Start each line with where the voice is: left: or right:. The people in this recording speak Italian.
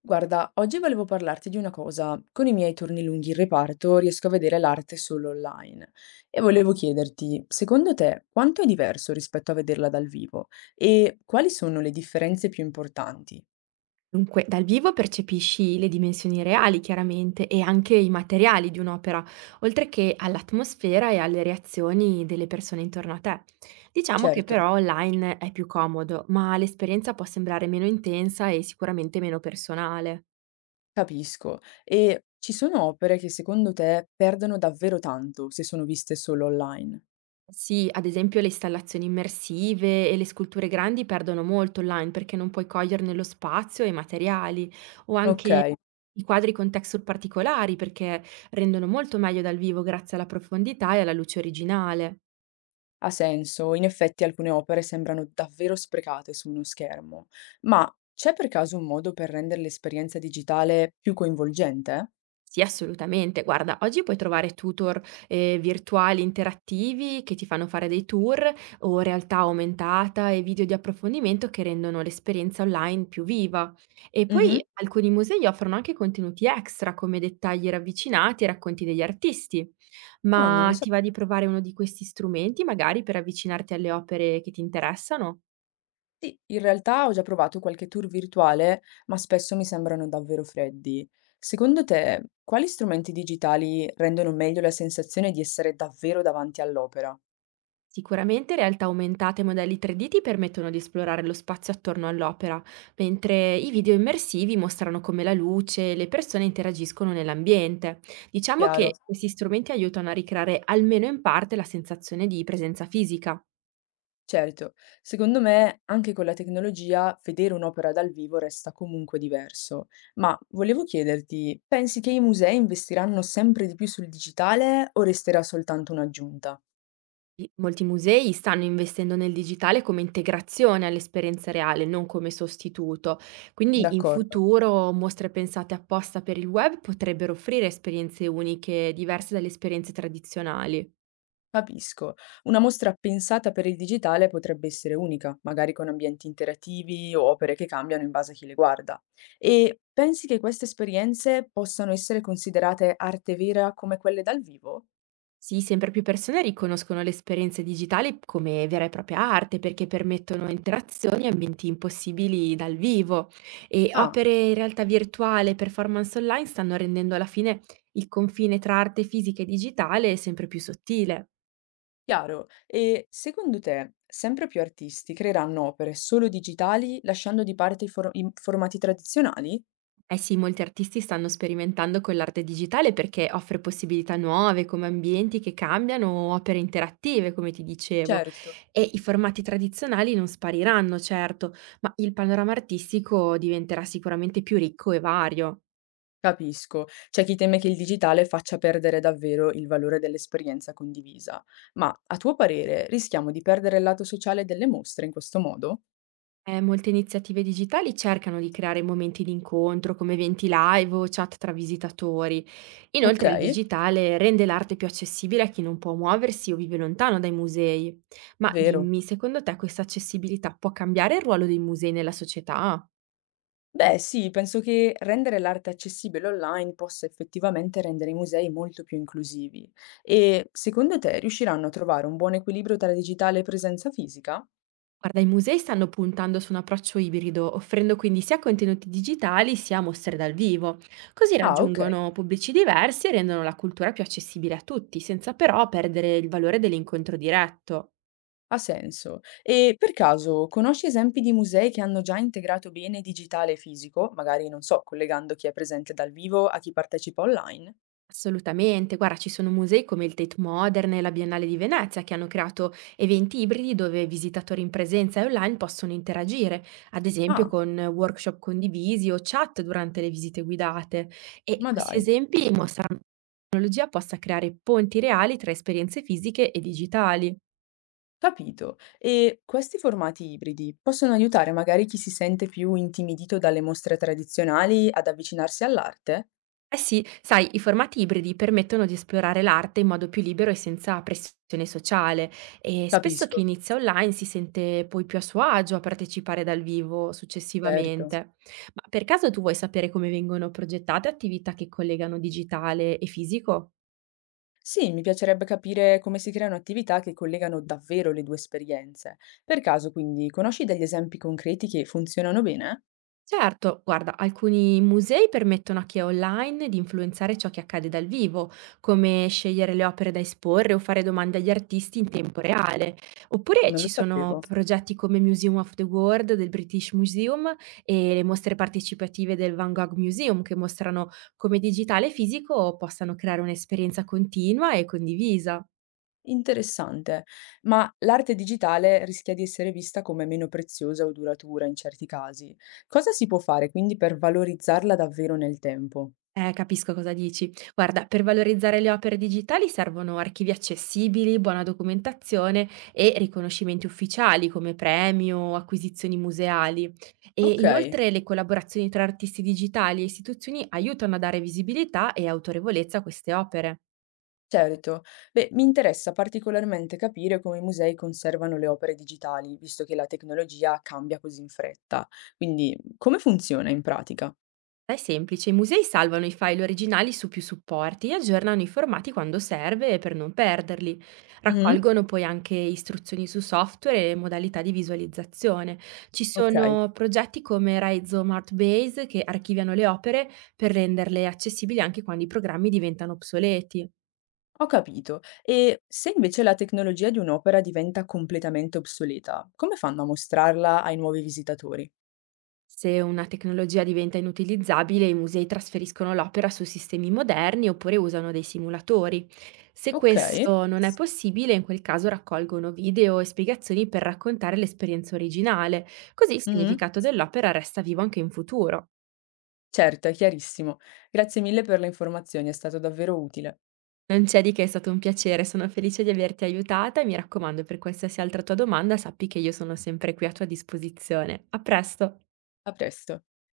left: Guarda, oggi volevo parlarti di una cosa. Con i miei turni lunghi in reparto riesco a vedere l'arte solo online. E volevo chiederti, secondo te, quanto è diverso rispetto a vederla dal vivo? E quali sono le differenze più importanti?
right: Dunque, dal vivo percepisci le dimensioni reali, chiaramente, e anche i materiali di un'opera, oltre che all'atmosfera e alle reazioni delle persone intorno a te. Diciamo che
left: Certo,
right: però online è più comodo, ma l'esperienza può sembrare meno intensa e sicuramente meno personale.
left: capisco. E ci sono opere che secondo te perdono davvero tanto se sono viste solo online?
right: Sì, ad esempio le installazioni immersive e le sculture grandi perdono molto online perché non puoi coglierne lo spazio e i materiali, o anche
left: Ok.
right: i quadri con texture particolari perché rendono molto meglio dal vivo grazie alla profondità e alla luce originale.
left: Ha senso, in effetti alcune opere sembrano davvero sprecate su uno schermo, ma c'è per caso un modo per rendere l'esperienza digitale più coinvolgente?
right: Sì, assolutamente. Guarda, oggi puoi trovare tutor, virtuali interattivi che ti fanno fare dei tour o realtà aumentata e video di approfondimento che rendono l'esperienza online più viva. E poi
left: Mhm.
right: alcuni musei offrono anche contenuti extra come dettagli ravvicinati e racconti degli artisti.
left: Ah, non lo
right: Ma
left: so.
right: ti va di provare uno di questi strumenti magari per avvicinarti alle opere che ti interessano?
left: Sì, in realtà ho già provato qualche tour virtuale, ma spesso mi sembrano davvero freddi. Secondo te, quali strumenti digitali rendono meglio la sensazione di essere davvero davanti all'opera?
right: Sicuramente realtà aumentate e modelli 3D ti permettono di esplorare lo spazio attorno all'opera, mentre i video immersivi mostrano come la luce e le persone interagiscono nell'ambiente. Diciamo che
left: Chiaro.
right: questi strumenti aiutano a ricreare almeno in parte la sensazione di presenza fisica.
left: Certo, secondo me anche con la tecnologia vedere un'opera dal vivo resta comunque diverso, ma volevo chiederti, pensi che i musei investiranno sempre di più sul digitale o resterà soltanto un'aggiunta?
right: Molti musei stanno investendo nel digitale come integrazione all'esperienza reale, non come sostituto. Quindi in
left: D'accordo,
right: futuro mostre pensate apposta per il web potrebbero offrire esperienze uniche, diverse dalle esperienze tradizionali.
left: capisco. Una mostra pensata per il digitale potrebbe essere unica, magari con ambienti interattivi o opere che cambiano in base a chi le guarda. E pensi che queste esperienze possano essere considerate arte vera come quelle dal vivo?
right: Sì, sempre più persone riconoscono le esperienze digitali come vera e propria arte perché permettono interazioni e ambienti impossibili dal vivo e
left: Ah.
right: opere in realtà virtuale e performance online stanno rendendo alla fine il confine tra arte fisica e digitale sempre più sottile.
left: Chiaro. E secondo te, sempre più artisti creeranno opere solo digitali lasciando di parte i formati tradizionali?
right: Eh sì, molti artisti stanno sperimentando con l'arte digitale perché offre possibilità nuove come ambienti che cambiano o opere interattive, come ti dicevo.
left: Certo,
right: E i formati tradizionali non spariranno, certo, ma il panorama artistico diventerà sicuramente più ricco e vario.
left: capisco. C'è chi teme che il digitale faccia perdere davvero il valore dell'esperienza condivisa. Ma a tuo parere, rischiamo di perdere il lato sociale delle mostre in questo modo?
right: Molte iniziative digitali cercano di creare momenti di incontro come eventi live o chat tra visitatori.
left: Ok,
right: Inoltre il digitale rende l'arte più accessibile a chi non può muoversi o vive lontano dai musei. Ma
left: vero.
right: dimmi, secondo te questa accessibilità può cambiare il ruolo dei musei nella società?
left: Beh, sì, penso che rendere l'arte accessibile online possa effettivamente rendere i musei molto più inclusivi. E secondo te riusciranno a trovare un buon equilibrio tra digitale e presenza fisica?
right: Guarda, i musei stanno puntando su un approccio ibrido, offrendo quindi sia contenuti digitali sia mostre dal vivo. Così
left: Ah, ok,
right: raggiungono pubblici diversi e rendono la cultura più accessibile a tutti, senza però perdere il valore dell'incontro diretto.
left: ha senso. E per caso conosci esempi di musei che hanno già integrato bene digitale e fisico, magari non so, collegando chi è presente dal vivo a chi partecipa online?
right: Assolutamente, guarda, ci sono musei come il Tate Modern e la Biennale di Venezia che hanno creato eventi ibridi dove visitatori in presenza e online possono interagire, ad esempio
left: Ah,
right: con workshop condivisi o chat durante le visite guidate. E
left: ma
right: questi
left: dai.
right: esempi mostrano come la tecnologia possa creare ponti reali tra esperienze fisiche e digitali.
left: Capito. E questi formati ibridi possono aiutare magari chi si sente più intimidito dalle mostre tradizionali ad avvicinarsi all'arte?
right: Eh sì, sai, i formati ibridi permettono di esplorare l'arte in modo più libero e senza pressione sociale e spesso chi
left: Capisco,
right: inizia online si sente poi più a suo agio a partecipare dal vivo
left: certo.
right: successivamente. Ma per caso tu vuoi sapere come vengono progettate attività che collegano digitale e fisico?
left: Sì, mi piacerebbe capire come si creano attività che collegano davvero le due esperienze. Per caso, quindi, conosci degli esempi concreti che funzionano bene?
right: Certo, guarda, alcuni musei permettono a chi è online di influenzare ciò che accade dal vivo, come scegliere le opere da esporre o fare domande agli artisti in tempo reale.
left: Ah,
right: Oppure
left: non lo
right: ci sono
left: sapevo.
right: progetti come Museum of the World del British Museum e le mostre partecipative del Van Gogh Museum che mostrano come digitale e fisico possano creare un'esperienza continua e condivisa.
left: Interessante. Ma l'arte digitale rischia di essere vista come meno preziosa o duratura in certi casi. Cosa si può fare quindi per valorizzarla davvero nel tempo?
right: Capisco cosa dici. Guarda, per valorizzare le opere digitali servono archivi accessibili, buona documentazione e riconoscimenti ufficiali come premi o acquisizioni museali. E
left: Okay,
right: inoltre le collaborazioni tra artisti digitali e istituzioni aiutano a dare visibilità e autorevolezza a queste opere.
left: certo. Beh, mi interessa particolarmente capire come i musei conservano le opere digitali, visto che la tecnologia cambia così in fretta. Quindi, come funziona in pratica?
right: È semplice, i musei salvano i file originali su più supporti e aggiornano i formati quando serve per non perderli.
left: Mh-mh.
right: Raccolgono poi anche istruzioni su software e modalità di visualizzazione. Ci
left: Okay,
right: sono progetti come Rhizome Art Base che archiviano le opere per renderle accessibili anche quando i programmi diventano obsoleti.
left: ho capito. E se invece la tecnologia di un'opera diventa completamente obsoleta, come fanno a mostrarla ai nuovi visitatori?
right: Se una tecnologia diventa inutilizzabile, i musei trasferiscono l'opera su sistemi moderni oppure usano dei simulatori. Se
left: Okay.
right: questo non è possibile, in quel caso raccolgono video e spiegazioni per raccontare l'esperienza originale, così il
left: Mh-mh.
right: significato dell'opera resta vivo anche in futuro.
left: Certo, è chiarissimo. Grazie mille per le informazioni, è stato davvero utile.
right: Non c'è di che, è stato un piacere, sono felice di averti aiutata e mi raccomando, per qualsiasi altra tua domanda sappi che io sono sempre qui a tua disposizione. A presto!
left: A presto.